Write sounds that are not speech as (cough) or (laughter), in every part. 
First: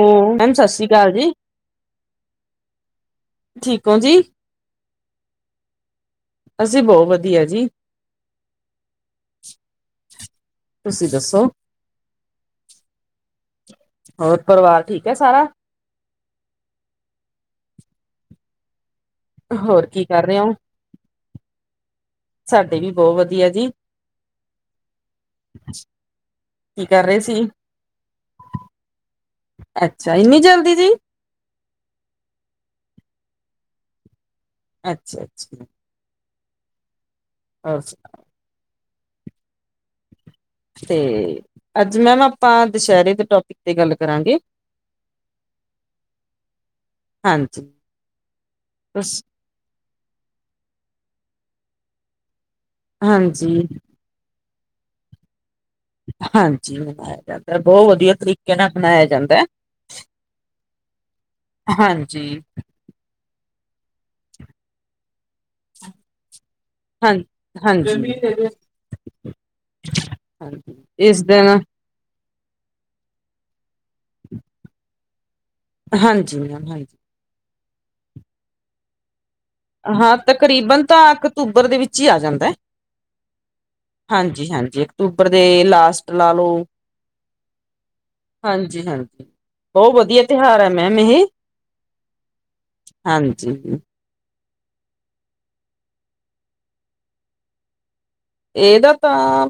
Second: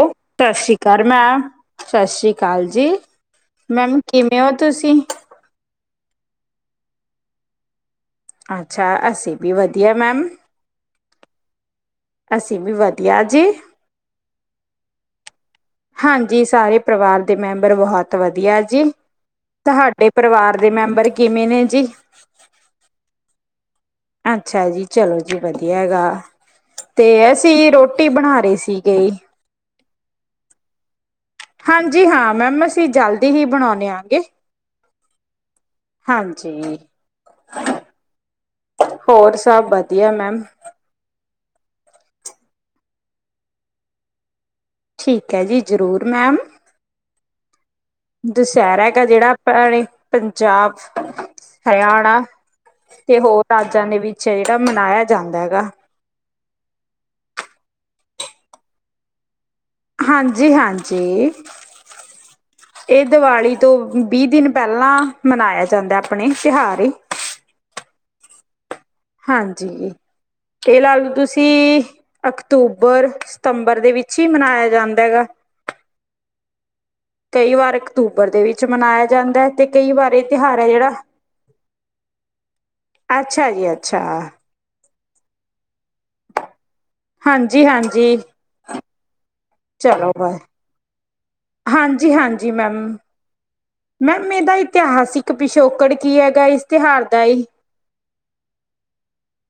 ਉਹ ਸਤਿ ਮੈਮ ਸ਼੍ਰੀ ਸ੍ਰੀ ਅਕਾਲ ਜੀ ਮੈਮ, ਸਤਿ ਸ੍ਰੀ ਅਕਾਲ ਜੀ। ਠੀਕ ਹੋ ਮੈਮ ਜੀ ਕਿਵੇਂ ਹੋ ਤੁਸੀਂ? ਅਸੀਂ ਬਹੁਤ ਵਧੀਆ ਜੀ। ਅੱਛਾ। ਅੱਸੀ ਵੀ ਵਧੀਆ ਮੈਮ। ਤੁਸੀਂ ਦੱਸੋ? ਅਸੀਂ ਵੀ ਵਧੀਆ ਜੀ। ਹੋਰ ਪਰਿਵਾਰ ਠੀਕ ਹੈ ਸਾਰਾ? ਹਾਂਜੀ। ਸਾਰੇ ਪਰਿਵਾਰ ਦੇ ਮੈਂਬਰ ਬਹੁਤ ਵਧੀਆ ਜੀ। ਹੋਰ ਕੀ ਤਾਹਾਡੇ ਕਰ ਰਹੇ ਹੋ ਪਰਿਵਾਰ ਦੇ ਮੈਂਬਰ ਕਿੰਨੇ ਨੇ ਜੀ? ਸਾਡੇ ਵੀ ਬਹੁ ਵਧੀਆ ਜੀ। ਅੱਛਾ ਜੀ, ਚਲੋ ਜੀ, ਵਧੀਆ ਹੈਗਾ। ਕੀ ਕਰ ਤੇ ਰਹੇ ਸੀ ਅਸੀਂ ਰੋਟੀ ਬਣਾਂ ਰਹੇ ਸੀਗੇ। ਅੱਛਾ, ਇੰਨੀ ਜਲਦੀ ਦੀ। ਹਾਂਜੀ, ਹਾਂ ਮੈਮ ਅਸੀਂ ਜਲਦੀ ਹੀ ਬਣਾਉਂਦੇ ਆਗੇ। ਅੱਛਾ-ਅੱਛਾ। ਹਾਂਜੀ। ਹੋਰ ਸੁਣਾ ਹੋਰ ਸਭ ਵਧੀਆ ਮੈਮ। ਤੇ ਅੱਜ ਮੈਮ ਆਪਾਂ, ਦੁਸਹਿਰੇ ਦੇ ਟੋਪਿਕ ਤੇ ਗੱਲ ਕਰਾਂਗੇ। ਠੀਕ ਐ ਜੀ, ਜਰੂਰ ਮੈਮ। ਹਾਂਜੀ ਦੁਸਹਿਰਾ ਕ ਤੁਸ- ਜਿਹੜਾ ਤੇ ਐਵੇਂ ਈ, ਪੰਜਾਬ, ਹਰਿਆਣਾ ਤੇ ਹੋਰ ਹਾਂਜੀ ਰਾਜਾਂ ਦੇ ਵੀ 'ਚ ਆ ਜਿਹੜਾ ਮਨਾਇਆ ਜਾਂਦਾ ਐਗਾ। ਹਾਂਜੀ, ਮਨਾਇਆ ਜਾਂਦਾ। ਬਹੁਤ ਵਧੀਆ ਤਰੀਕੇ ਨਾ ਮਨਾਇਆ ਜਾਂਦਾਂ। ਹਾਂਜੀ-ਹਾਂਜੀ। ਹਾਂਜੀ ਇਹ ਦੀਵਾਲੀ ਤੋਂ ਵੀਹ ਦਿਨ ਪਹਿਲਾਂ ਮਨਾਇਆ ਜਾਂਦਾ ਆਪਣੇ, ਤਿਉਹਾਰ। ਹਾਂ ਹਾਂਜੀ। ਹਾਂਜੀ, ਤੇ ਇਹ ਹਾਂਜੀ ਲਾ ਲੋ ਇਸ ਦਿਨ ਤੁਸੀਂ ਅਕਤੂਬਰ, ਸਤੰਬਰ ਦੇ ਵਿਚ ਈ ਮਨਾਇਆ ਜਾਦਾ ਐਗਾ। ਹਾਂਜੀ ਮੈਮ ਹਾਂਜੀ। ਕਈ ਵਾਰ ਅਕਤੂਬਰ ਦੇ ਵਿਚ ਮਨਾਇਆ ਜਾਦਾਂ ਏ। ਹਾਂ, ਤਕਰੀਬਨ ਤਾਂ ਅਕਤੂਬਰ ਦੇ ਵਿਚ ਈ ਆ ਜਾਦਾਂ ਏ। ਅਛਾ ਜੀ ਅੱਛਾ। ਹਾਂਜੀ-ਹਾਂਜੀ। ਅਕਤੂਬਰ ਦੇ ਲਾਸਟ ਲਾ ਲੋ। ਹਾਂਜੀ-ਹਾਂਜੀ। ਹਾਂਜੀ-ਹਾਂਜੀ। ਚਲੋ ਬਸ, ਹਾਂਜੀ-ਹਾਂਜੀ ਮੈਮ। ਹਾਂਜੀ ਮੈਮ ਇਹਦਾ ਇਤਿਹਾਸਿਕ ਪਿਛੋਕੜ ਕੀ ਹੈਗਾ। ਇਸ ਤਿਉਹਾਰ ਦਾ ਜੀ। ਇਹਦਾ ਤਾਂ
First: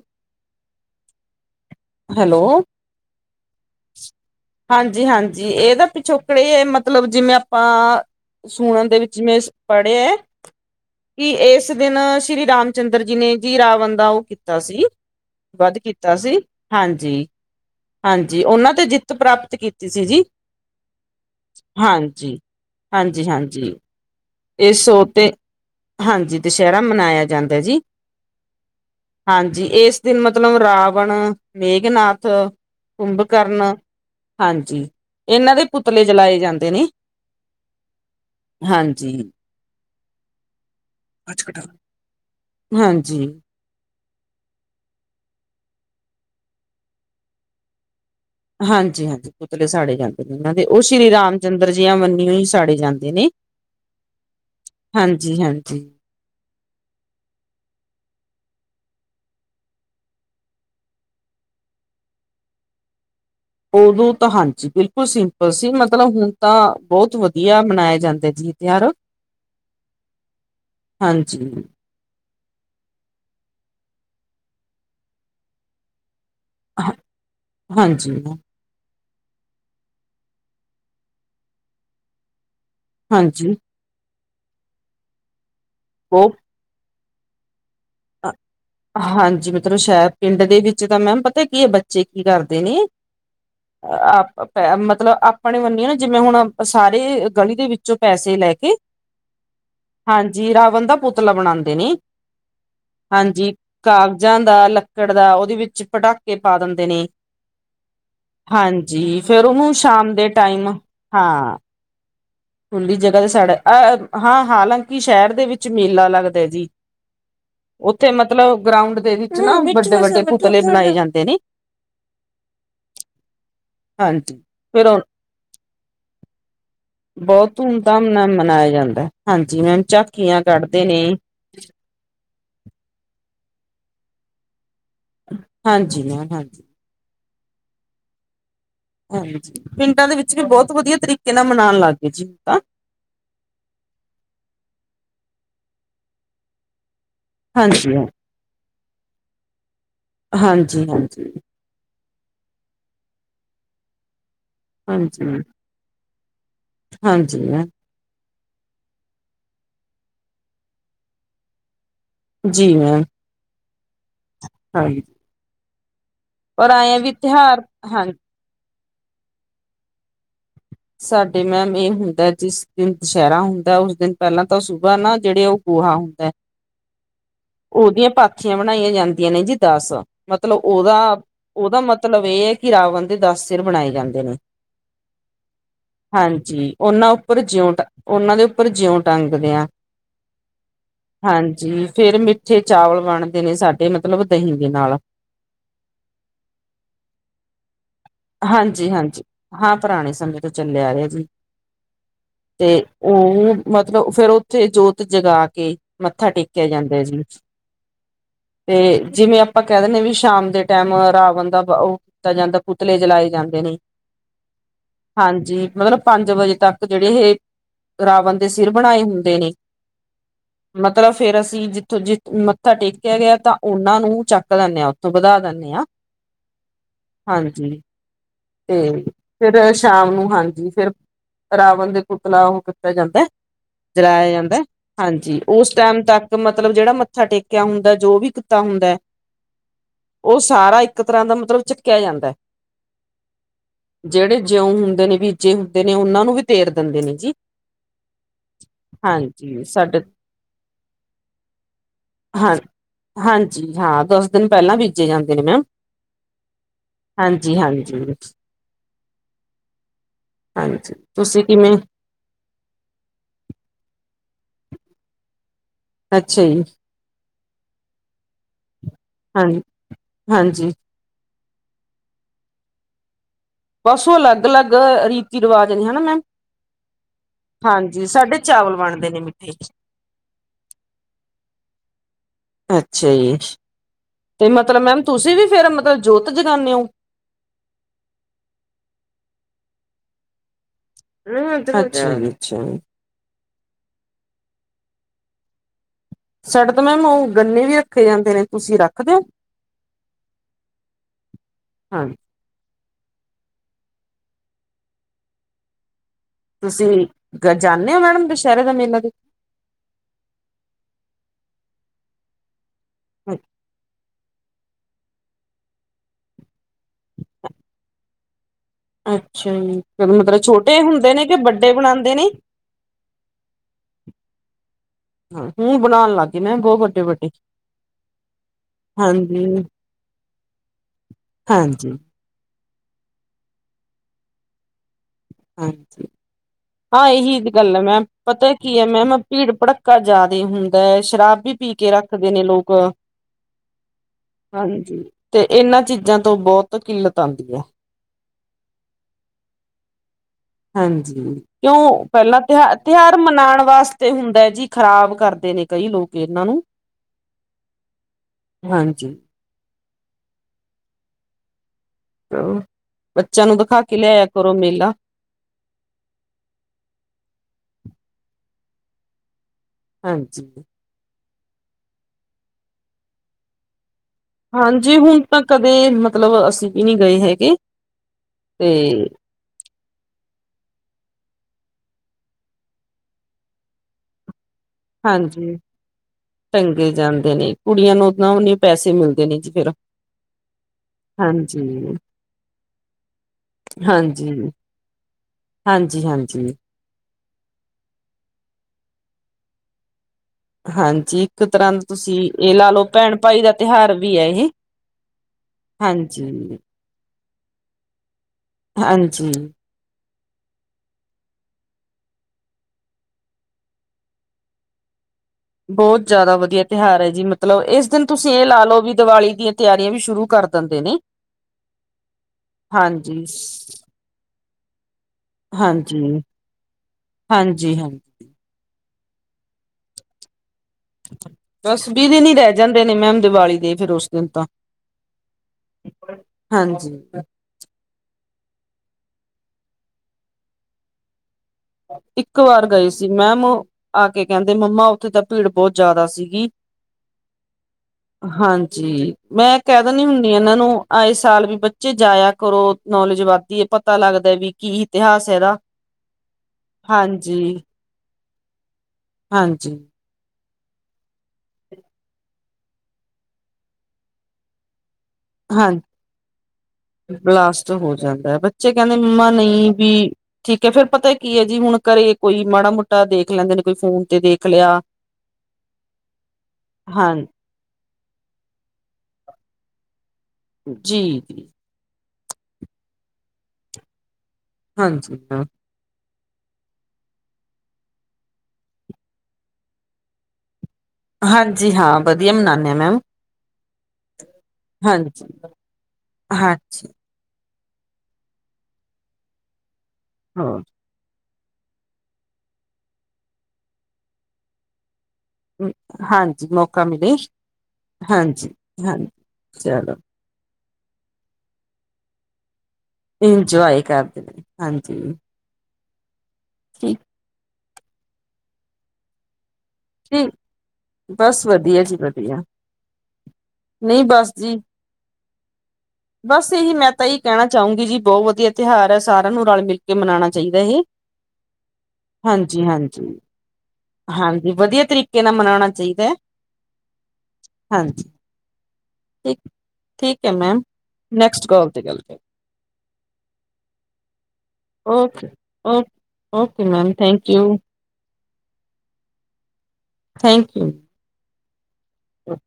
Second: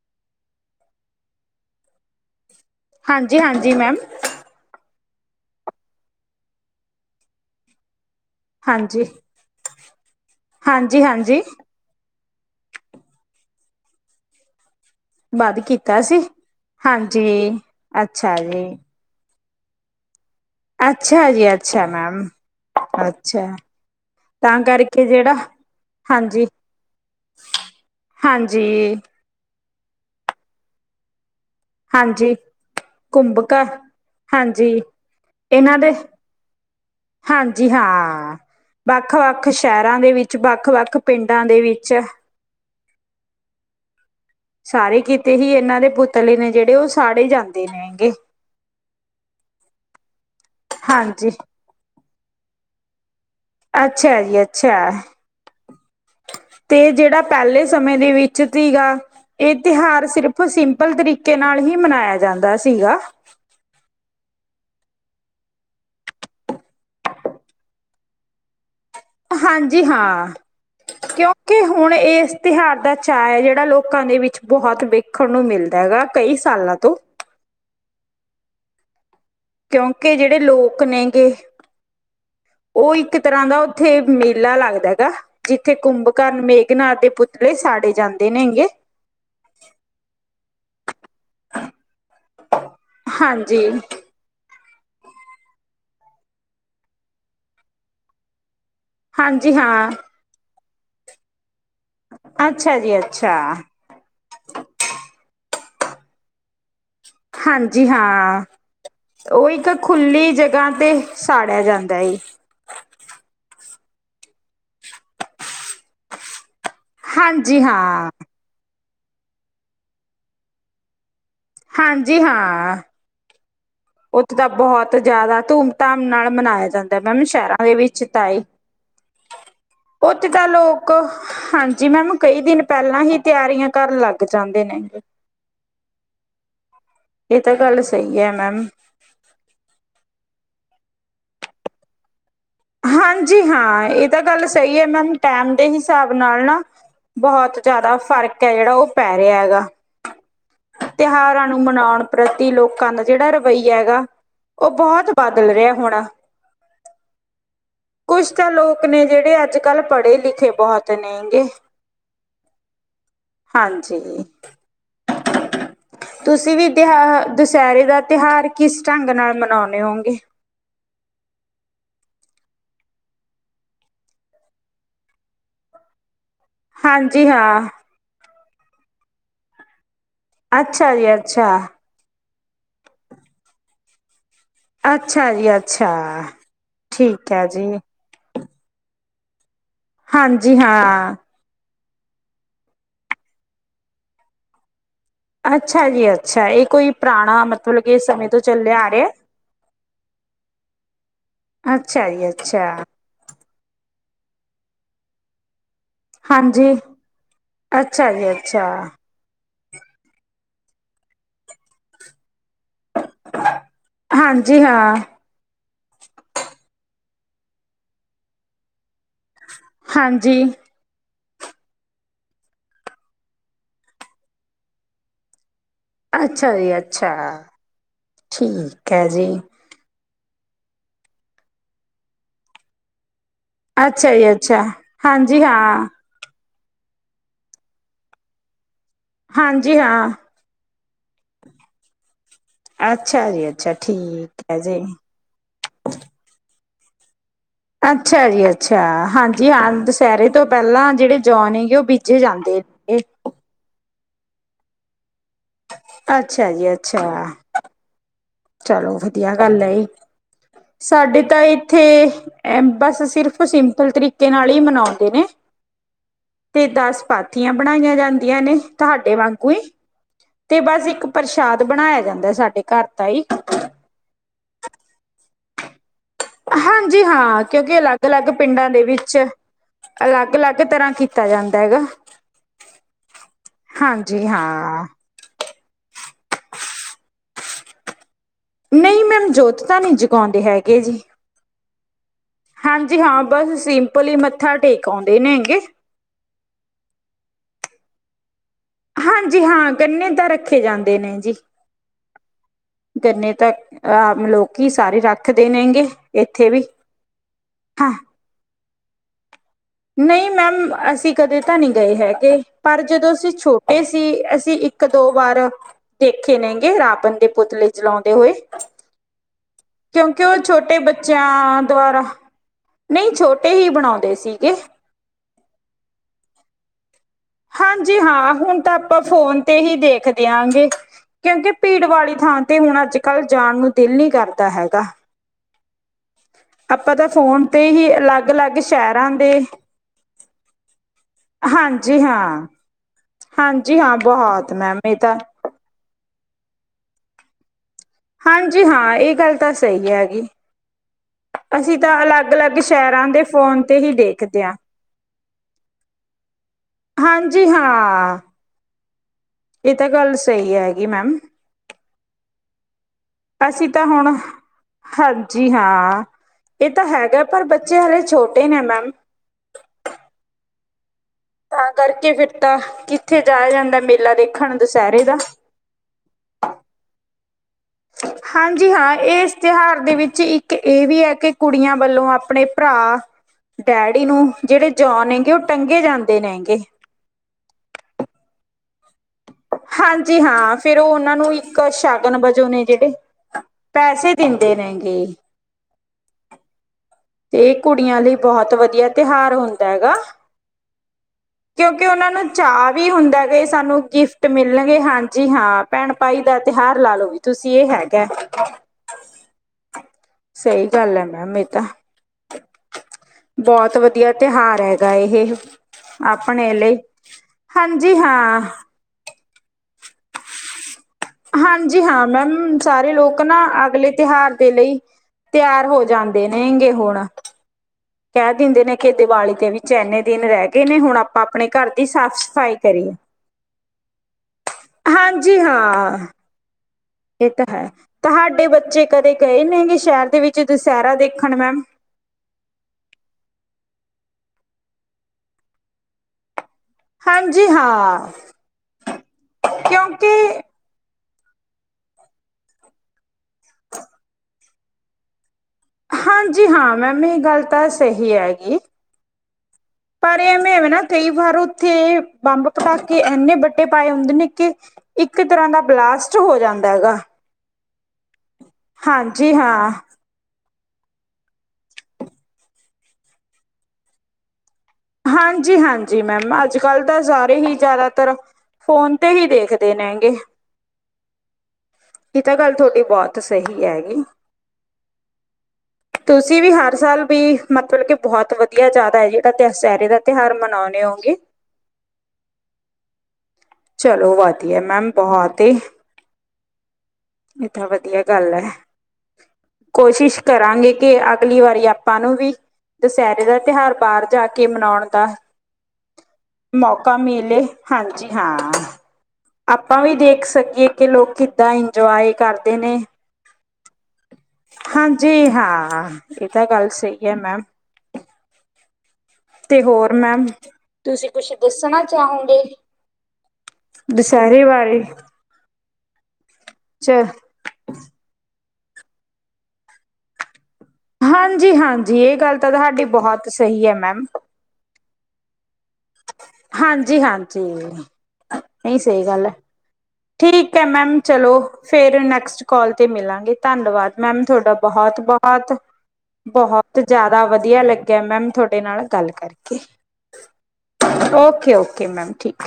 ਹੈਲੋ। ਹਾਂਜੀ-ਹਾਂਜੀ, ਮੈਮ। ਹਾਂਜੀ-ਹਾਂਜੀ, ਇਹਦਾ ਪਿਛੋਕੜੇ ਇਹ ਐ, ਮਤਲਬ ਜਿਵੇ ਆਂਪਾ- ਸੁਣਨ ਦੇ ਹਾਂਜੀ, ਵਿਚ, ਮੈ ਇਸ ਪੜ੍ਹਿਆ, ਕਿ ਹਾਂਜੀ-ਹਾਂਜੀ ਏਸ ਇਸ ਦਿਨ ਸ਼੍ਰੀ ਰਾਮ ਚੰਦਰ ਜੀ ਨੇ, ਜੀ ਰਾਵਣ ਦਾ ਉਹ ਕੀਤਾ ਸੀ ਵੱਧ ਕੀਤਾ ਸੀ। ਹਾਂਜੀ, ਅੱਛਾ ਹਾਂਜੀ-ਹਾਂਜੀ, ਜੀ, ਉਹਨਾ ਤੇ ਜਿੱ- ਪ੍ਰਾਪਤ ਕੀਤੀ ਸੀ ਜੀ। ਅੱਛਾ ਜੀ ਅੱਛਾ ਮੈਮ ਅੱਛਾ ਹਾਂਜੀ-ਹਾਂਜੀ-ਹਾਂਜੀ। ਤਾਂ ਇਹ ਓ ਕਰਕੇ ਤੇ ਜਿਹੜਾ ਹਾਂਜੀ, ਦੁਸ਼ਹਿਰਾ ਮਨਾਇਆ ਜਾਦਾ ਜੀ। ਹਾਂਜੀ, ਹਾਂਜੀ, ਇਸ ਦਿਨ ਮਤਲਬ ਰਾਵਣ, ਮੇਘਨਾਥ, ਹਾਂਜੀ ਕੁੰਭਕਰਨ ਕੁੰਭਕਾ ਹਾਂਜੀ, ਇਹਨਾਂ ਦੇ, ਪੁਤਲੇ ਜਲਾਏ ਜਾਂਦੇ ਨੇ ਹਾਂਜੀ ਹਾਂ, ਬਾਕ ਹਾਂਜੀ ਵੱਖ-ਵੱਖ ਸ਼ਹਿਰਾਂ ਦੇ ਵਿਚ ਵੱਖ-ਵੱਖ ਪਿੰਡਾਂ ਦੇ ਵਿਚ ਹਾਂਜੀ। ਸਾਰੇ ਕਿਤੇ ਹੀ ਇਹਨਾ ਦੇ ਪੁਤਲੇ ਨੇ ਜਿਹੜੇ, ਉਹ ਸਾੜੇ ਜਾਂਦੇ ਨੇ ਐਗੇ। ਹਾਂਜੀ-ਹਾਂਜੀ, ਪੁਤਲੇ ਸਾੜੇ ਜਾਦੇ ਨੇ, ਉਹਨਾ ਦੇ। ਉਹ ਸ਼੍ਰੀ ਹਾਂਜੀ। ਰਾਮ ਚੰਦਰ (unintelligible) ਅਛਾ ਜੀ ਅਛਾ। ਹਾਂਜੀ ਹਾਂਜੀ ਤੇ ਜਿਹੜਾ ਪਹਿਲੇ ਸਮੇਂ ਦੇ ਵਿਚ ਸੀਗਾ ਇਹ ਤਿਉਹਾਰ ਸਿਰਫ ਸਿੰਪਲ ਤਰੀਕੇ ਨਾਲ ਹੀ ਮਨਾਇਆ ਜਾਦਾ ਸੀਗਾ। ਉਦੋ ਤਾਂ ਹਾਂਜੀ ਬਿਲਕੁਲ ਸਿੰਪਲ ਸੀ। ਮਤਲਬ, ਹੁਣ ਤਾਂ ਬਹੁਤ ਵਧੀਆ ਮਨਾਇਆ ਜਾਦਾ ਜੀ ਇਹ ਤਿਉਹਾਰ ਹਾਂਜੀ, ਹਾਂ। ਕਿਉਕਿ ਹਾਂਜੀ ਹੁਣ ਇਸ ਤਿਉਹਾਰ ਦਾ ਚਾਅ ਹੈ। ਜਿਹੜਾ ਲੋਕਾਂ ਦੇ ਵਿਚ ਬਹੁਤ ਵੇਖਣ ਨੂੰ ਮਿਲਦਾ ਹੈਗਾ। ਕਈ ਸਾਲਾ ਤੋ ਹਾਂਜੀ। ਕਿਉਕਿ ਜਿਹੜੇ ਲੋਕ ਨੇਗੇ, ਉਹ ਇਕ ਤਰ੍ਹਾਂ ਹਾਂਜੀ ਦਾ ਉਥੇ ਮੇਲਾ ਲਗਦਾ ਹੈਗਾ, ਜਿਥੇ ਬਹੁਤ ਕੁੰਭਕਰਨ ਮੇਘਨਾਥ ਦੇ ਪੁਤਲੇ ਸਾਡੇ ਜਾਦੇ ਨੇ ਗੇ। ਹਾਂਜੀ, ਮਤਲਬ ਸ਼ਾਇਦ ਪਿੰਡ ਦੇ ਵਿਚ ਤਾਂ ਮੈਮ ਪਤਾ ਕੀ ਹੈ, ਬੱਚ ਹਾਂਜੀ। (unintelligible) ਮਤਲਬ, ਆਪਣੇ ਬੰਨੀਏ ਨਾ ਜਿਵੇ ਹੁਣ ਸਾਰੇ ਗਲੀ ਦੇ ਵਿਚੋਂ ਪੈਸੇ ਲੈ ਕੇ ਹਾਂਜੀ, ਹਾਂ। ਹਾਂਜੀ, ਰਾਵਣ ਦਾ ਪੁਤਲਾ ਬਣਾਉਦੇ ਨੇ‌। ਅਛਾ ਜੀ ਅਛਾ। ਕਾਗਜ਼ਾਂ ਦਾ ਲੱਕੜ ਦਾ ਉਹਦੇ ਵਿਚ ਪਟਾਕੇ ਪਾ ਦਿਦੇ ਨੇ। ਹਾਂਜੀ ਹਾਂ। ਹਾਂਜੀ, ਫੇਰ ਉਹ ਇੱਕ ਉਹਨੂੰ ਸ਼ਾਮ ਦੇ ਖੁੱਲੀ ਟਾਈਮ ਜਗ੍ਹਾ ਤੇ ਹਾਂ। ਸਾੜਿਆ ਜਾਂਦਾ ਏ ਖੁੱਲੀ ਜਗ੍ਹਾ ਤੇ ਸਾਡੇ ਹਾਂ, ਹਾਲਾਂਕਿ ਸ਼ਹਿਰ ਦੇ ਵਿਚ ਮੇਲਾ ਲਗਦਾ ਜੀ। ਹਾਂਜੀ ਹਾਂ ਉਥੇ ਮਤਲਬ ਗਰਾਉਡ ਦੇ ਵਿਚ ਨਾ ਵੱਡੇ- ਵੱਡੇ ਪੁਤਲੇ ਬਣਾਏ ਜਾਦੇ ਨੇ। ਹਾਂਜੀ, ਹਾਂ। ਉਥੇ ਹਾਂਜੀ ਤਾਂ ਬਹੁਤ ਫੇਰ ਜਿਆਦਾ ਧੂਮ-ਧਾਮ ਨਾਲ ਮਨਾਇਆ ਜਾਦਾ। (inaudible) ਬਹੁਤ ਧੂਮ-ਧਾਮ ਨਾਲ ਮਨਾਇਆ ਜਾਂਦਾ ਹਾਂਜੀ ਮੈਮ ਉਥੇ ਝਾਕੀਆਂ ਤਾਂ ਕੱਢਦੇ ਲੋਕ ਨੇ ਹਾਂਜੀ। ਜੀ ਮੈਮ ਕਈ ਦਿਨ ਪਹਿਲਾਂ ਹੀ ਤਿਆਰੀਆਂ ਕਰਨ ਲੱਗ ਜਾਂਦੇ ਨੇ। ਹਾਂਜੀ, ਮੈਮ ਹਾਂਜੀ। ਇਹ ਤਾਂ ਗੱਲ ਸਹੀ ਹੈ, ਮੈਮ। ਹਾਂਜੀ, ਪਿੰਡਾਂ ਦੇ ਵਿੱਚ ਵੀ ਬਹੁਤ ਵਧੀਆ ਤਰੀਕੇ ਨਾਲ ਮਨਾਣ ਲੱਗ ਗਏ ਜੀ, ਹੁਣ ਤਾਂ। ਹਾਂਜੀ, ਹਾਂ ਇਹ ਤਾਂ ਗੱਲ ਸਹੀ ਹੈ ਮੈਮ ਟੈਮ ਦੇ ਹਿਸਾਬ ਨਾਲ ਨਾ ਬਹੁਤ ਜਿਆਦਾ ਹਾਂਜੀ ਫ਼ਰਕ ਹੈ, ਜਿਹੜਾ ਉਹ ਪੈ ਰਿਹਾ ਹੈਗਾ। ਹਾਂਜੀ-ਹਾਂਜੀ। ਤਿਉਹਾਰਾਂ ਨੂੰ ਮਨਾਉਣ ਪ੍ਰਤੀ ਲੋਕਾਂ ਦਾ ਜਿਹੜਾ ਰਵੱਈਆ ਹੈਗਾ ਉਹ ਬਹੁਤ ਹਾਂਜੀ ਬਦਲ ਰਿਹਾ ਹੁਣ। ਹਾਂਜੀ, ਮੈਮ। ਕੁਛ ਤਾਂ ਲੋਕ ਨੇ ਜਿਹੜੇ ਅੱਜ ਕੱਲ੍ਹ ਪੜ੍ਹੇ ਲਿਖੇ ਬਹੁਤ ਨੇਗੇ। ਜੀ ਮੈਮ। ਹਾਂਜੀ। ਹਾਂ। ਤੁਸੀਂ ਵੀ ਦਿਹਾ ਤਿਉਹਾਰ ਦੁਸਹਿਰੇ ਦਾ ਹਾਂ ਤਿਉਹਾਰ ਕਿਸ ਢੰਗ ਨਾਲ ਮਨਾਉਣੇ ਹੋਗੇ? ਸਾਡੇ ਮੈਮ ਇਹ ਹੁੰਦਾ, ਜਿਸ ਦਿਨ ਦੁਸਹਿਰਾ ਹੁੰਦਾ ਉਸ ਦਿਨ ਪਹਿਲਾਂ ਤਾਂ ਸੁਬਾਹ ਨਾ ਜਿਹੜੇ ਉਹ ਗੋਹਾ ਹੁੰਦਾ ਹਾਂਜੀ, ਹਾਂ। ਉਹਦੀਆਂ ਪਾਥੀਆਂ ਬਣਾਈਆਂ ਜਾਂਦੀਆਂ ਨੇ, ਜੀ ਦਸ ਮਤਲਬ ਅੱਛਾ ਜੀ ਉਹਦਾ, ਅੱਛਾ ਉਹਦਾ ਮਤਲਬ ਇਹ ਹੈ ਕੇ ਰਾਵਨ ਦੇ ਦਸ ਸਿਰ ਬਣਾਏ ਜਾਂਦੇ ਨੇ। ਅੱਛਾ ਜੀ ਅ ਹਾਂਜੀ, ਉਹਨਾਂ ਉੱਪਰ ਜਿਉਂ, ਉਹਨਾਂ ਦੇ ਉੱਪਰ ਜਿਉਂ ਟੰਗਦੇ ਆ। ਹਾਂਜੀ ਹਾਂ। ਹਾਂਜੀ, ਫੇਰ ਮਿੱਠੇ ਚਾਵਲ ਬਣਦੇ ਨੇ ਸਾਡੇ ਮਤਲਬ ਦਹੀਂ ਦੇ ਨਾਲ। ਅੱਛਾ ਜੀ ਅੱਛਾ, ਇਹ ਕੋਈ ਪੁਰਾਣਾ ਮਤਲਬ ਕਿ ਸਮੇਂ ਤੋਂ ਚੱਲਿਆ ਆ ਹਾਂਜੀ ਰਿਹੈ। ਹਾਂਜੀ ਹਾਂ ਪੁਰਾਣੇ ਸਮੇਂ ਤੋਂ ਚੱਲਿਆ ਰਿਹਾ ਜੀ। ਅੱਛਾ ਜੀ ਤੇ ਅੱਛਾ ਉਹ ਮਤਲਬ ਫਿਰ ਉੱਥੇ ਜੋਤ ਜਗਾ ਕੇ ਮੱਥਾ ਟੇਕਿਆ ਹਾਂਜੀ ਜਾਂਦੇ ਜੀ। ਅੱਛਾ ਜੀ ਤੇ ਅੱਛਾ ਜਿਵੇਂ ਆਪਾਂ ਕਹਿ ਦਿੰਦੇ ਵੀ ਸ਼ਾਮ ਦੇ ਟਾਈਮ ਰਾਵਣ ਦਾ ਉਹ ਕੀਤਾ ਜਾਂਦਾ ਪੁਤਲੇ ਜਲਾਏ ਜਾਂਦੇ ਨੇ। ਹਾਂਜੀ ਹਾਂ। ਹਾਂਜੀ, ਮਤਲਬ ਪੰਜ ਵਜੇ ਤੱਕ ਜਿਹੜੇ ਇਹ ਰਾਵਣ ਦੇ ਸਿਰ ਬਣਾਏ। ਦੇ ਨੇ। ਹਾਂਜੀ ਮਤਲਬ ਫੇਰ ਅਸੀਂ ਜਿੱਥੋਂ ਜਿ ਮੱਥਾ ਟੇਕਿਆ ਗਿਆ ਤਾਂ ਉਹਨਾਂ ਨੂੰ ਚੱਕ ਦਿੰਨੇ ਆਂ ਉੱਥੋਂ ਵਧਾ ਦਿੰਨੇ ਆਂ। ਅੱਛਾ ਜੀ ਅੱਛਾ, ਠੀਕ ਹੈ ਜੀ। ਫੇਰ ਸ਼ਾਮ ਨੂੰ ਹਾਂਜੀ, ਫਿਰ ਰਾਵਣ ਦੇ ਪੁਤਲਾ ਉਹ ਰਖਆ ਜਾਂਦਾ। ਅੱਛਾ ਜੀ ਜਲਾਯਾ ਅੱਛਾ ਜਾਂਦਾ। ਹਾਂਜੀ, ਉਸ ਹਾਂ ਟਾਈਮ ਤੱਕ ਮਤਲਬ ਜਿਹੜਾ ਮੱਥਾ ਟੇਕਿਆ ਹੁੰਦਾ ਜੋ ਵੀੱ ਕੀਤਾ ਹੁੰਦਾ। ਹਾਂਜੀ ਹਾਂ। ਉਹ ਸਾਰਾ ਇੱਕ ਤਰ੍ਹਾਂ ਦਾ ਮਤਲਬ ਚਕਿਆ ਜਾਂਦਾ। ਅੱਛਾ ਜੀ, ਅੱਛਾ ਠੀਕ। ਹੈ ਜਿਉਂ ਜੀ ਹੁੰਦੇ ਨੇ ਬੀਜੇ ਹੁੰਦੇ ਨੇ ਉਹਨਾਂ ਨੂੰ ਵੀ ਤੇਰ ਦਿੰਦੇ ਨੇ ਜੀ। ਅੱਛਾ ਜੀ ਅੱਛਾ। ਹਾਂਜੀ ਹਾਂ ਦੁਸਹਿਰੇ ਤੋਂ ਪਹਿਲਾਂ ਜਿਹੜੇ ਜੌ ਨੇ ਉਹ ਬੀਜੇ ਹਾਂ ਜਾਂਦੇ। ਨੇ ਹਾਂਜੀ, ਹਾਂ ਦੋ ਦਿਨ ਪਹਿਲਾਂ ਬੀਜੇ ਜਾਂਦੇ ਨੇ ਮੈਮ। ਅੱਛਾ ਜੀ ਅੱਛਾ ਹਾਂਜੀ- ਹਾਂਜੀ। ਚਲੋ ਵਧੀਆ ਗੱਲ ਏ ਜੀ। ਹਾਂਜੀ ਸਾਡੇ ਤਾਂ ਤੁਸੀਂ ਕਿਵੇਂ ਇੱਥੇ ਏ ਮ ਸਿਰਫ਼ ਸਿੰਪਲ ਤਰੀਕੇ ਨਾਲ ਹੀ ਮਨਾਉਂਦੇ ਨੇ। ਅੱਛਾ ਜੀ, ਤੇ ਦਸ ਪਾਤ ਪਥੀਆਂ ਬਣਾਈਆਂ ਜਾਂਦੀਆਂ ਨੇ ਤੁਹਾਡੇ ਵਾਂਗੂ ਹਾਂਜੀ ਹੀ। ਤੇ ਹਾਂਜੀ ਬਸ ਇੱਕ ਪ੍ਰਸ਼ਾਦ ਬਣਾਇਆ ਜਾਂਦਾ ਸਾਡੇ ਘਰ ਤਾ ਹੀ। ਬਸ ਉਹ ਅਲੱਗ- ਅਲੱਗ, ਰੀਤੀ- ਰਿਵਾਜ਼ ਨੇ ਹੈਨਾ ਮੈਮ। ਹਾਂਜੀ, ਹਾਂ। ਕਿਉਂਕਿ ਹਾਂਜੀ ਅਲੱਗ- ਅਲੱਗ ਸਾਡੇ ਪਿੰਡਾਂ ਚਾਵਲ ਦੇ ਬਣਦੇ ਵਿੱਚ ਨੇ ਮਿੱਠੇ। ਅਲੱਗ -ਅਲੱਗ ਤਰ੍ਹਾਂ ਕੀਤਾ ਜਾਂਦਾ ਹੈਗਾ। ਅੱਛਾ ਜੀ ਹਾਂਜੀ ਤੇ ਮਤਲਬ ਹਾਂ ਮੈਮ ਤੁਸੀਂ ਵੀ ਫੇ। ਰ ਮਤਲਬ ਜੋਤ ਜਗਾਉਂਨੇ ਹੋ। ਨਹੀਂ ਮੈਮ ਜੋਤ ਤਾਂ ਨਹੀਂ ਜਗਾਉਂਦੇ ਹੈਗੇ ਜੀ। ਅੱਛਾ। ਜੀ, ਹਾਂਜੀ ਹਾਂ। ਬਸ ਸਿੰਪਲ ਹੀ ਮੱਥਾ ਟੇਕ ਆਉਂਦੇ ਨੇ ਆ ਗੇ ਜਿਸ ਸਡੇ ਤੋਂ ਮੈਮ ਉਹ ਗੰਨੇ ਵੀ ਰੱਖੇ ਜਾਂਦੇ ਨੇ ਤੁਸੀਂ ਰੱਖ ਹਾਂਜੀ ਹਾਂ। ਗੰਨੇ ਤਾਂ ਰੱਖੇ ਜਾਂਦੇ ਨੇ ਜੀ। ਹਾਂ, ਗੰਨੇ ਤਾਂ ਆਮ ਲੋਕੀ ਸਾਰੇ ਰੱਖਦੇ ਨੇਗੇ। ਇੱਥੇ ਵੀ ਤੁਸੀਂ ਗ ਜਾਂਨੇ ਹਾਂ ਹੋ ਮੈਡਮ ਦੁਸਹਿਰੇ ਦਾ ਮੇਲਾ ਦੇ ਨਹੀਂ ਮੈਮ ਅਸੀਂ ਕਦੇ ਤਾਂ ਨਹੀਂ ਗਏ ਹੈਗੇ, ਪਰ ਜਦੋਂ ਅਸੀਂ ਛੋਟੇ ਸੀ ਅਸੀਂ ਇੱਕੱ ਇੱਕ- ਦੋ ਵਾਰ, ਦੇਖੇ ਨੇ ਗੇ ਰਾਵਣ ਦੇ ਪੁਤਲੇ ਜਲਾਉਂਦੇ ਹੋਏ। ਅੱਛਾ ਜੀ। ਕਿਉਂਕਿ ਉਹ ਮਤਲਬ ਛੋਟੇ ਹੁੰਦੇ ਨੇ ਕਿ ਬੱਚਿਆਂ ਵੱਡੇ ਦੁਆਰਾ ਬਣਾਉਂਦੇ ਨੇ। ਨਹੀਂ ਛੋਟੇ ਹੀ ਬਣਾਉਂਦੇ ਸੀਗੇ। ਹ ਹੂਣ ਬਣਾਉਣ ਲੱਗ ਗਏ ਬਹੁਤ ਵੱਡੇ- ਵੱਡੇ। ਹਾਂਜੀ ਹਾਂ। ਹੁਣ ਤਾਂ ਆਪਾਂ ਫੋਨ ਹਾਂਜੀ ਤੇ ਹੀ ਦੇਖਦੇ ਆਂਗੇ। ਕਿਉਂਕਿ ਭੀੜ ਹਾਂਜੀ ਵਾਲੀ ਥਾਂ ਤੇ ਹੁਣ ਅੱਜ ਕੱਲ ਜਾਣ ਨੂੰ ਦਿਲ ਨੀ ਕਰਦਾ ਹੈਗਾ। ਹਾਂਜੀ। ਆਪਾਂ (unintelligible) ਹਾਂ ਇਹੀ ਤੇ ਗੱਲ ਏ ਹੀ ਮੈਮ ਅਲੱਗ ਪਤਾ ਅਲੱਗ ਕੀ ਏ, ਸ਼ਹਿਰਾਂ ਮੈਮ ਦੇ ਭੀੜ ਭੜੱਕਾ ਜਾਦੇ ਹੁੰਦਾ ਏ, ਸ਼ਰਾਬ ਵੀ ਪੀ ਹਾਂਜੀ ਰੱਖਦੇ ਨੇ ਹਾਂ ਲੋਕ, ਹਾਂਜੀ ਹਾਂ ਬਹੁਤ ਮੈਮ ਇਹ ਹਾਂਜੀ ਤਾਂ ਤੇ ਇਹਨਾਂ ਚੀਜ਼ਾਂ ਤੋਂ ਬੋਤ ਕਿੱਲਤ ਆਂਦੀ ਐ। ਹਾਂਜੀ ਹਾਂ, ਇਹ ਗੱਲ ਤਾਂ ਸਹੀ ਹੈਗੀ। ਹਾਂਜੀ ਅਸੀਂ ਤਾਂ ਕਿਉਂ ਪਹਿਲਾਂ ਅਲੱਗ-ਅਲੱਗ ਤਿਉਹ ਸ਼ਹਿਰਾਂ ਤਿਉਹਾਰ ਦੇ ਫੋਨ ਮਨਾਉਣ ਤੇ ਹੀ ਵਾਸਤੇ ਦੇਖਦੇ ਹੁੰਦਾ ਏ ਹਾਂ ਜੀ। ਖ਼ਰਾਬ ਕਰਦੇ ਨੇ ਕਈ ਲੋਕ ਇਹਨਾਂ ਨੂੰ। ਹਾਂਜੀ ਹਾਂ, ਹਾਂਜੀ ਇਹ ਤਾਂ ਗੱਲ ਸਹੀ ਹੈਗੀ ਮੈਮ। ਬੱਚਿਆਂ ਨੂੰ ਦਿਖਾ ਕੇ ਲੈਇਆ ਕਰੋ ਮੇਲਾ। ਜੀ ਹਾਂ, ਐ ਤਾਂ ਹੈਗਾ ਪਰ ਬੱਚੇ ਹਲੇ ਛੋਟੇ ਨੇ ਮੈਮ। ਹਾਂਜੀ। ਤਾਂ ਕਰਕੇ ਫੇਰ ਤਾਂ ਕਿੱਥੇ ਜਾਇਆ ਜਾਂਦਾ ਮੇਲਾ ਦੇਖ ਹਾਂਜੀ ਹੁਣ ਤਾਂ ਕਦੇ ਮਤਲਬ ਅਸੀਂ ਵੀ ਨੀ ਗਏ ਹੈਗੇ। ਤੇ ਹਾਂਜੀ ਹਾਂ ਇਹ ਤਿਉਹਾਰ ਦੇ ਵਿੱਚ ਇੱਕ ਇਹ ਵੀ ਹੈ, ਕਿ ਕੁੜੀਆਂ ਵੱਲੋਂ ਆਪਣੇ ਭਰਾ ਡੈਡੀ ਨੂੰ ਜਿਹੜੇ ਜਵਾਨ ਹੈਗੇ ਉਹ ਟੰਗੇ ਜਾਂਦੇ ਨੇ ਹੈਗੇ। ਲੱਗੇ ਜਾਂਦੇ ਨੇ ਕੁੜੀਆਂ ਨੂੰ ਉਦਾਂ ਉਹਨੇ ਪੈਸੇ ਮਿਲਦੇ ਨੇ ਜੀ। ਫੇਰ ਹਾਂਜੀ ਹਾਂ ਫੇਰ ਉਹ ਉਹਨਾਂ ਨੂੰ ਇੱਕ ਹਾਂਜੀ ਸ਼ਗਨ ਵਜੋਂ ਨੇ ਜਿਹੜੇ ਪੈਸੇ ਹਾਂਜੀ, ਦਿੰਦੇ ਨੇ ਗੇ। ਹਾਂਜੀ -ਹਾਂਜੀ। ਤੇ ਕੁੜੀਆਂ ਲਈ ਬਹੋਤ ਵਧੀਆ ਤਿਉਹਾਰ ਹੁੰਦਾ ਹੈਗਾ। ਹਾਂਜੀ, ਇੱਕ ਤਰ੍ਹਾਂ ਦਾ ਕਿਉਂਕਿ ਉਹਨਾਂ ਤੁਸੀਂ ਨੂੰ ਇਹ ਲਾ ਚਾਅ ਲਓ ਵੀ ਭੈਣ ਹੁੰਦਾ, ਏ ਵੇ ਭਾਈ ਕਿ ਦਾ ਸਾਨੂੰ ਤਿਉਹਾਰ ਵੀ ਗਿਫਟ ਹੈ ਇਹ। ਮਿਲਣਗੇ ਹਾਂਜੀ ਹਾਂ। ਭੈਣ ਭਾਈ ਦਾ ਹਾਂਜੀ, ਤਿਉਹਾਰ ਲਾਲੋ ਵੀ ਤੁਸੀਂ ਇਹ ਹੈਗਾ਼। ਹਾਂਜੀ। ਸਹੀ ਗੱਲ ਹੈ ਮੈਮ ਇਹ ਤਾਂ। ਬੋਤ ਵਧੀਆ ਤਿਉਹਾਰ ਹੈਗਾ ਇਹ। ਬੋਤ ਜ਼ਿਆਦਾ ਆਪਣੇ ਵਧੀਆ ਲਈ ਤਿਉਹਾਰ ਹੈ ਜੀ, ਮਤਲਬ ਇਸ ਹਾਂਜੀ ਦਿਨ ਤੁਸੀਂ ਹਾਂ ਇਹ ਲਾ ਲਓ ਵੀ ਦੀਵਾਲੀ ਦੀ ਤਿਆਰੀਆਂ ਵੀ ਸ਼ੁਰੂ ਕਰ ਦਿੰਦੇ ਨੇ। ਹਾਂਜੀ ਹਾਂ ਮੈਮ ਸਾਰੇ ਲੋਕ ਹਾਂਜੀ, ਨਾ ਅਗਲੇ ਤਿਉਹਾਰ ਦੇ ਲਈ ਤਿਆਰ ਹੋ ਹਾਂਜੀ, ਜਾਂਦੇ ਨੇਗੇ ਹੁਣ। ਹਾਂਜੀ -ਹਾਂ- ਕਹਿ ਦਿੰਦੇ ਨੇ ਕੇ ਦਿਬਾਲੀ ਤੇ ਵਿਚ ਐਨੇ ਦਿਨ ਰਹਿ ਗਏ ਨੇ ਹੁਣ। ਆਪਾਂ ਆਪਣੇ ਘਰ ਦੀ ਬਸ ਵੀਹ ਸਾਫ਼ ਦਿਨ ਹੀ ਰਹਿ ਸਫ਼ਾਈ ਜਾਂਦੇ ਕਰੀਏ ਨੇ ਮੈਮ ਦੀਵਾਲੀ ਦੇ ਫੇਰ ਉਸ ਦਿਨ ਤਾਂ ਹਾਂਜੀ ਹਾਂ। ਹਾਂਜੀ। ਤੇ ਹੈ ਤੁਹਾਡੇ ਬੱਚੇ ਕਦੇ ਗਏ ਨੇ ਗੇ ਸ਼ਹਿਰ ਦੇ ਵਿੱਚ ਦੁਸਹਿਰਾ ਦੇਖਣ ਮੈਮ। ਇੱਕ ਵਾਰ ਗਏ ਸੀ ਮੈਮ, ਓ ਆ ਕੇ ਕਹਿੰਦੇ ਮੰਮਾ ਉੱਥੇ ਤਾਂ ਭੀੜ ਬੋਤ ਜ਼ਿਆਦਾ ਸੀਗੀ। ਹਾਂਜੀ ਹਾਂ ਹਾਂਜੀ ਮੈਂ ਕਹਿ ਦਿੰਣੀ ਕਿਉਂਕਿ ਹੁੰਦੀ ਇਹਨਾਂ ਨੂੰ। ਆ ਇਸ ਸਾਲ ਵੀ ਬੱਚੇ ਜਾਇਆ ਕਰੋ ਨੌਲੇਜ ਵੱਧਦੀ ਹੈ। ਪਤਾ ਲੱਗਦਾ ਵੀ ਕੀ ਇਤਿਹਾਸ ਏ ਇਹਦਾ। ਹਾਂਜੀ ਹਾਂ ਮੈਮ, ਇਹ ਗੱਲ ਹਾਂਜੀ ਤਾਂ ਸਹੀ ਹੈਗੀ। ਹਾਂਜੀ। ਪਰ ਐਵੇਂ ਏਨਾ ਕਈ ਵਾਰ ਉੱਥੇ ਬੰਬ, ਪਟਾਕੇ ਇੰਨੇ ਬੱਟੇ ਪਾਏ ਹੁੰਦੇ ਨੇ ਕਿ ਇੱਕ ਤਰ੍ਹਾਂ ਦਾ ਹਾਂ ਬਲਾਸਟ ਹੋ ਜਾਂਦਾ ਹੈਗਾ ਬਲਾਸਟ ਹੋ ਜਾਂਦਾ ਐ ਬੱਚੇ ਕਹਿੰਦੇ ਮੰਮਾ ਹਾਂਜੀ ਹਾਂ ਨਹੀਂ ਵੀ। ਠੀਕ ਐ, ਫੇਰ ਪਤਾ ਕੀ ਐ ਜੀ ਹੁਣ ਘਰੇ ਕੋਈ ਮਾੜਾ-ਮੋਟਾ ਦੇਖ ਲੈਂਦੇ ਨੇ ਕੋਈ ਫੋਨ ਤੇ ਦੇਖ ਲਿਆ ਹਾਂਜੀ ਹਾਂਜੀ, ਮੈਮ। ਅੱਜ-ਕਲ ਤਾਂ ਹਾਂ ਸਾਰੇ ਹੀ ਜ਼ਿਆਦਾਤਰ ਫੋਨ ਤੇ ਹੀ ਦੇਖਦੇ ਨੇ ਹੈਂਗੇ। ਜੀ! ਈ ਤਾਂ ਗੱਲ ਤੁਹਡੀ ਬੋਤ ਸਈ ਹੈਗੀ। ਹਾਂਜੀ ਹਾਂ। ਤੁਸੀਂ ਵੀ ਹਰ ਸਾਲ ਵੀ, ਮਤਲਬ ਕਿ ਬਹੁਤ ਵਧੀਆ ਜ਼ਿਆਦਾ ਹੈ ਜੇੜਾ ਤਿਆ ਦੁਸਹਿਰੇ ਦਾ ਤਿਉਹਾਰ ਮਨਾਉਂਣੇ ਓਂ। ਹਾਂਜੀ ਹਾਂ, ਵਧੀਆ ਮਨਾਉਂਣ ਆਂ ਮੈਮ, ਚਲੋ ਵਧੀਆ ਮੈਮ ਹਾਂਜੀ। ਬਹੁਤ ਹਾਂਜੀ। ਏ ਤਾਂ ਵਧੀਆ ਗੱਲ ਐ। ਕੋਸ਼ਿਸ਼ ਹੋਰ ਕਰਾਂਗੇ। ਕਿ ਅਗਲੀ ਵਾਰੀ ਆਪਾਂ ਨੂੰ ਵੀ ਦੁਸਹਿਰੇ ਦਾ ਤਿਉਹਾਰ ਬਾਹਰ ਜਾ ਕੇ ਮਨਾਉਣ ਦਾ ਮੌਕਾ ਮਿਲੇ, ਹਾਂਜੀ ਹਾਂ। ਆਪਾਂ ਵੀ ਚਲੋ ਦੇਖ ਸਕੀਏ, ਕਿ ਲੋਕ ਕਿੱਦਾਂ ਇੰਜੋਏ ਕਰਦੇ ਨੇ। ਇੰਜੋਏ ਕਰ ਹਾਂਜੀ ਹਾਂ, ਏ ਤਾਂ ਗੱਲ ਸਈ ਠੀਕ ਐ ਮੈਮ। ਤੇ ਹੋਰ ਮੈਮ ਜੀ ਤੁਸੀਂ ਕੁਛ ਬਸ ਦੱਸਣਾ ਵਧੀਆ ਜੀ ਚਾਹੋਂਗੇ। ਵਧੀਆ ਨਹੀਂ ਬਸ ਦੁਸਹਿਰੇ ਜੀ ਵਾਰੇ ਬਸ ਇਹੀ ਮੈਂ, ਤਾਂ ਇਹੀ ਕੈਣਾ ਚਾਹੂੰਗੀ ਜੀ ਬੋਤ ਵਧੀਆ ਤਿਉਹਾਰ ਐ, ਸਾਰਿਆਂ ਨੂੰ ਰਲ-ਮਿਲ ਕੇ ਮਨਾਣਾ ਚਾਈਦਾ ਏਹੇ। ਹਾਂਜੀ, ਹਾਂਜੀ ਏ ਗੱਲ ਤਾਂ ਤੁਹਾਡੀ ਬੋਹਤ ਸਹੀ ਐ ਮੈਮ। ਹਾਂਜੀ, ਵਧੀਆ ਤਰੀਕੇ ਨਾਲ ਮਨਾਣਾ ਚਾਈਦਾ ਐ। ਹਾਂਜੀ ਹਾਂਜੀ, ਏਈ ਸਈ ਗੱਲ ਐ। ਠੀਕ ਠੀਕ ਐ ਮੈਮ ਚਲੋ, ਨੈਕਸਟ ਕਾਲ ਤੇ ਫਿਰ ਗੱਲ ਕਰ ਨੈਕਸਟ ਕਾੱਲ ਤੇ ਮਿਲਾਂਗੇ। ਧੰਨਵਾਦ। ਮੈਮ ਤੁਹਡਾ ਓਕੇ ਬਹੁਤ-ਬਹੁਤ, ਓਕੇ ਓਕੇ ਬਹੁਤ ਮੈਮ ਜ਼ਿਆਦਾ ਥੈਂਕ ਯੂ ਵਧੀਆ ਲੱਗ ਗਿਆ ਮੈਮ ਤੁਹਡੇ ਨਾਲ ਗੱਲ ਕਰਕੇ। Thank you. ਓਕੇ-ਓਕੇ ਮੈਮ, ਠੀਕ।